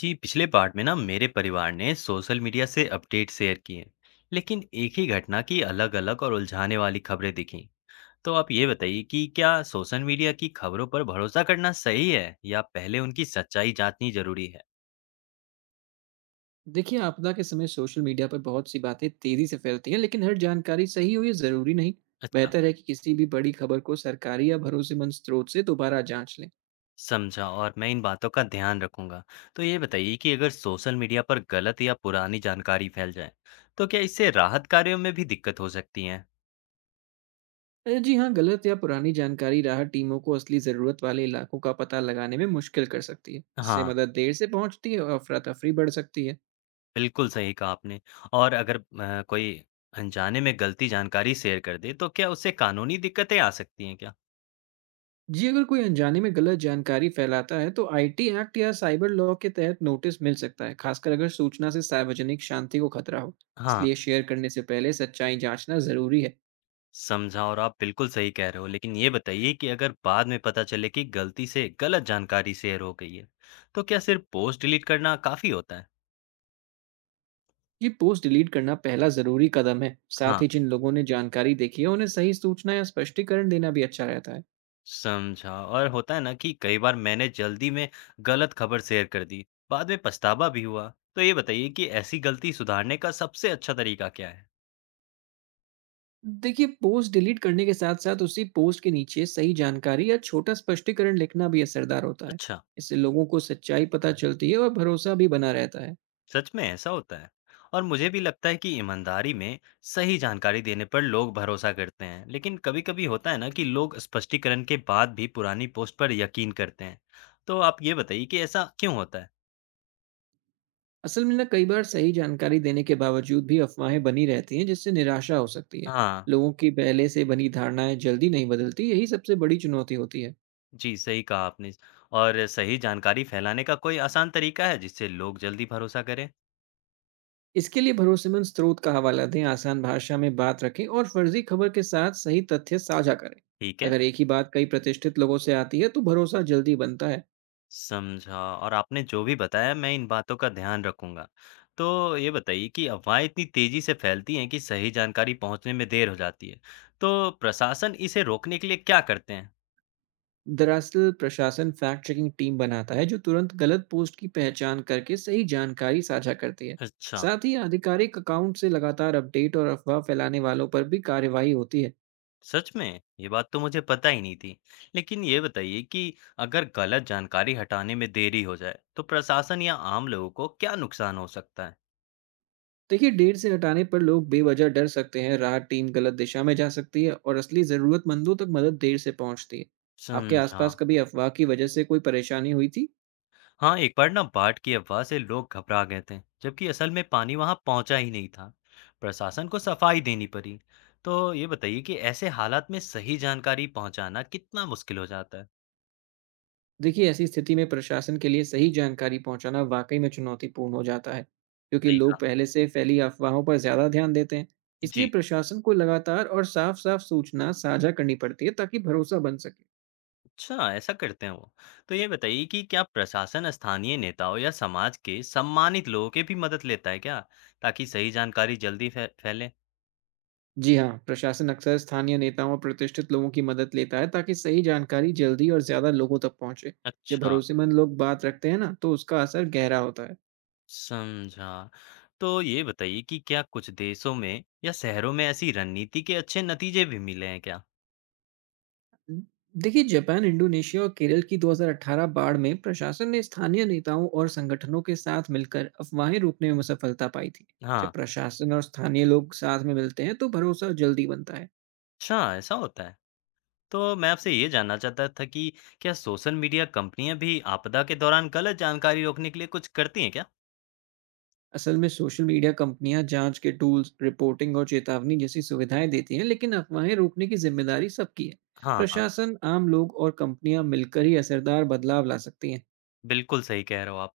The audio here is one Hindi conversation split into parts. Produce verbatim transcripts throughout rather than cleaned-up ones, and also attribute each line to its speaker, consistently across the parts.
Speaker 1: जी पिछले पार्ट में ना मेरे परिवार ने सोशल मीडिया से अपडेट शेयर किए। लेकिन एक ही घटना की अलग अलग और उलझाने वाली खबरें दिखी। तो आप ये बताइए कि क्या सोशल मीडिया की खबरों पर भरोसा करना सही है या पहले उनकी सच्चाई जांचनी जरूरी है।
Speaker 2: देखिए आपदा के समय सोशल मीडिया पर बहुत सी बातें तेजी से फैलती हैं, लेकिन हर जानकारी सही हो ये जरूरी नहीं।
Speaker 1: अच्छा।
Speaker 2: बेहतर है कि किसी भी बड़ी खबर को सरकारी या भरोसेमंद स्रोत से दोबारा जांच लें।
Speaker 1: समझा, और मैं इन बातों का ध्यान रखूंगा। तो ये बताइए कि अगर सोशल मीडिया पर गलत या पुरानी जानकारी फैल जाए, तो क्या इससे राहत कार्यों में भी दिक्कत हो सकती है।
Speaker 2: अ, जी हाँ, गलत या पुरानी जानकारी राहत टीमों को असली ज़रूरत वाले इलाकों का पता लगाने में मुश्किल कर सकती है। इससे
Speaker 1: हाँ,
Speaker 2: मदद देर से पहुंचती है और अफरा तफरी बढ़ सकती है।
Speaker 1: बिल्कुल सही कहा आपने। और अगर अ, कोई अनजाने में गलती जानकारी शेयर कर दे, तो क्या उससे कानूनी दिक्कतें आ सकती हैं क्या?
Speaker 2: जी, अगर कोई अनजाने में गलत जानकारी फैलाता है, तो आईटी एक्ट या साइबर लॉ के तहत नोटिस मिल सकता है, खासकर अगर सूचना से सार्वजनिक शांति को खतरा हो।
Speaker 1: हाँ,
Speaker 2: इसलिए शेयर करने से पहले सच्चाई जांचना ज़रूरी है।
Speaker 1: समझा, और आप बिल्कुल सही कह रहे हो। लेकिन ये बताइए कि अगर बाद में पता चले कि गलती से गलत जानकारी शेयर हो गई है, तो क्या सिर्फ पोस्ट डिलीट करना काफ़ी होता है?
Speaker 2: ये पोस्ट डिलीट करना पहला ज़रूरी कदम है।
Speaker 1: हाँ,
Speaker 2: साथ ही जिन लोगों ने जानकारी देखी है, उन्हें सही सूचना या स्पष्टीकरण देना भी अच्छा रहता है।
Speaker 1: समझा। और होता है ना कि कई बार मैंने जल्दी में गलत खबर शेयर कर दी, बाद में पछतावा भी हुआ। तो ये बताइए कि ऐसी गलती सुधारने का सबसे अच्छा तरीका क्या है?
Speaker 2: देखिए, पोस्ट डिलीट करने के साथ-साथ उसी पोस्ट के नीचे सही जानकारी या छोटा स्पष्टीकरण लिखना भी असरदार होता है।
Speaker 1: अच्छा।
Speaker 2: इससे लोगों को सच्चाई पता चलती है और भरोसा भी बना रहता है।
Speaker 1: सच में ऐसा होता है। और मुझे भी लगता है कि ईमानदारी में सही जानकारी देने पर लोग भरोसा करते हैं। लेकिन कभी-कभी होता है ना कि लोग स्पष्टीकरण के बाद भी पुरानी पोस्ट पर यकीन करते हैं। तो आप ये बताइए कि ऐसा क्यों होता है?
Speaker 2: असल में ना, कई बार सही जानकारी देने के बावजूद भी अफवाहें बनी रहती हैं, जिससे निराशा हो सकती है।
Speaker 1: हाँ,
Speaker 2: लोगों की पहले से बनी धारणाएं जल्दी नहीं बदलती, यही सबसे बड़ी चुनौती होती है।
Speaker 1: जी सही कहा आपने। और सही जानकारी फैलाने का कोई आसान तरीका है जिससे लोग जल्दी भरोसा करें?
Speaker 2: इसके लिए भरोसेमंद स्रोत का हवाला दें, आसान भाषा में बात रखें और फर्जी खबर के साथ सही तथ्य साझा करें।
Speaker 1: ठीक है।
Speaker 2: अगर एक ही बात कई प्रतिष्ठित लोगों से आती है, तो भरोसा जल्दी बनता है।
Speaker 1: समझा, और आपने जो भी बताया मैं इन बातों का ध्यान रखूंगा। तो ये बताइए कि अफवाहें इतनी तेजी से फैलती हैं कि सही जानकारी पहुंचने में देर हो जाती है। तो प्रशासन इसे रोकने के लिए क्या करते हैं?
Speaker 2: दरअसल प्रशासन फैक्ट चेकिंग टीम बनाता है, जो तुरंत गलत पोस्ट की पहचान करके सही जानकारी साझा करती है।
Speaker 1: अच्छा,
Speaker 2: साथ ही आधिकारिक अकाउंट से लगातार अपडेट और अफवाह फैलाने वालों पर भी कार्रवाई होती है।
Speaker 1: सच में? ये बात तो मुझे पता ही नहीं थी। लेकिन ये बताइए कि अगर गलत जानकारी हटाने में देरी हो जाए, तो प्रशासन या आम लोगों को क्या नुकसान हो सकता है?
Speaker 2: देखिए, डेट से हटाने पर लोग बेवजह डर सकते हैं, राहत टीम गलत दिशा में जा सकती है और असली ज़रूरतमंदों तक मदद देर से पहुंचती है। आपके
Speaker 1: समझा।
Speaker 2: आसपास कभी अफवाह की वजह से कोई परेशानी हुई थी?
Speaker 1: हाँ, एक बार ना बाढ़ की अफवाह से लोग घबरा गए थे जबकि असल में पानी वहां पहुंचा ही नहीं था। प्रशासन को सफाई देनी पड़ी। तो ये बताइए कि ऐसे हालात में सही जानकारी पहुंचाना कितना मुश्किल हो जाता है।
Speaker 2: देखिए, ऐसी स्थिति में प्रशासन के लिए सही जानकारी पहुंचाना वाकई में चुनौतीपूर्ण हो जाता है, क्योंकि
Speaker 1: सही
Speaker 2: लोग
Speaker 1: कहा।
Speaker 2: पहले से फैली अफवाहों पर ज्यादा ध्यान देते हैं। इसलिए
Speaker 1: जी।
Speaker 2: प्रशासन को लगातार और साफ साफ सूचना साझा करनी पड़ती है, ताकि भरोसा बन सके।
Speaker 1: अच्छा, ऐसा करते हैं वो। तो ये बताइए कि क्या प्रशासन स्थानीय नेताओं या समाज के सम्मानित लोगों की भी मदद लेता है क्या, ताकि सही जानकारी जल्दी फै, फैले।
Speaker 2: जी हाँ, प्रशासन अक्सर स्थानीय नेताओं और प्रतिष्ठित लोगों की मदद लेता है, ताकि सही जानकारी जल्दी और ज्यादा लोगों तक पहुंचे। जब
Speaker 1: अच्छा।
Speaker 2: भरोसेमंद लोग बात रखते हैं ना, तो उसका असर गहरा होता है।
Speaker 1: समझा। तो ये बताइए कि क्या कुछ देशों में या शहरों में ऐसी रणनीति के अच्छे नतीजे भी मिले हैं क्या?
Speaker 2: देखिए, जापान, इंडोनेशिया और केरल की दो हज़ार अठारह बाढ़ में प्रशासन ने स्थानीय नेताओं और संगठनों के साथ मिलकर अफवाहें रोकने में सफलता पाई थी।
Speaker 1: हाँ।
Speaker 2: जब प्रशासन और स्थानीय लोग साथ में मिलते हैं, तो भरोसा जल्दी बनता है।
Speaker 1: अच्छा, ऐसा होता है। तो मैं आपसे ये जानना चाहता था कि क्या सोशल मीडिया कंपनियां भी आपदा के दौरान गलत जानकारी रोकने के लिए कुछ करती हैं क्या?
Speaker 2: असल में सोशल मीडिया कंपनियां जांच के टूल्स, रिपोर्टिंग और चेतावनी जैसी सुविधाएं देती हैं, लेकिन अफवाहें रोकने की जिम्मेदारी सबकी है।
Speaker 1: हाँ, हाँ,
Speaker 2: प्रशासन, आम लोग और कंपनियां मिलकर ही असरदार बदलाव ला सकती हैं।
Speaker 1: बिल्कुल सही कह रहे हो आप।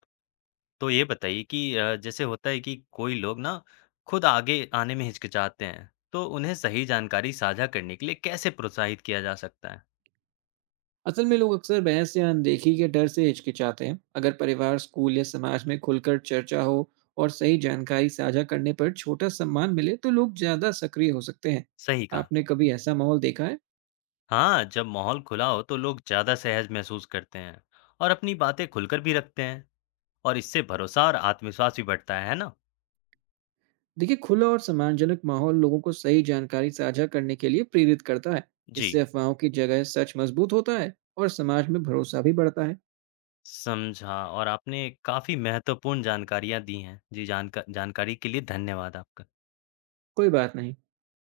Speaker 1: तो ये बताइए कि अ, जैसे होता है कि कोई लोग ना खुद आगे आने में हिचकिचाते हैं, तो उन्हें सही जानकारी साझा करने के लिए कैसे प्रोत्साहित किया जा सकता है?
Speaker 2: असल में लोग अक्सर बहस या अनदेखी के डर से हिचकिचाते हैं। अगर परिवार, स्कूल या समाज में खुलकर चर्चा हो और सही जानकारी साझा करने पर छोटा सम्मान मिले, तो लोग ज्यादा सक्रिय हो सकते हैं।
Speaker 1: सही कहा।
Speaker 2: आपने कभी ऐसा माहौल देखा है?
Speaker 1: हाँ, जब माहौल खुला हो तो लोग ज्यादा सहज महसूस करते हैं और अपनी बातें खुलकर भी रखते हैं। और इससे भरोसा और आत्मविश्वास भी बढ़ता है है ना?
Speaker 2: देखिए, खुला और सम्मानजनक माहौल लोगों को सही जानकारी साझा करने के लिए प्रेरित करता है।
Speaker 1: जी।
Speaker 2: इससे अफवाहों की जगह सच मजबूत होता है और समाज में भरोसा भी बढ़ता है।
Speaker 1: समझा, और आपने काफी महत्वपूर्ण जानकारियां दी हैं। जी जानका जानकारी के लिए धन्यवाद आपका।
Speaker 2: कोई बात नहीं।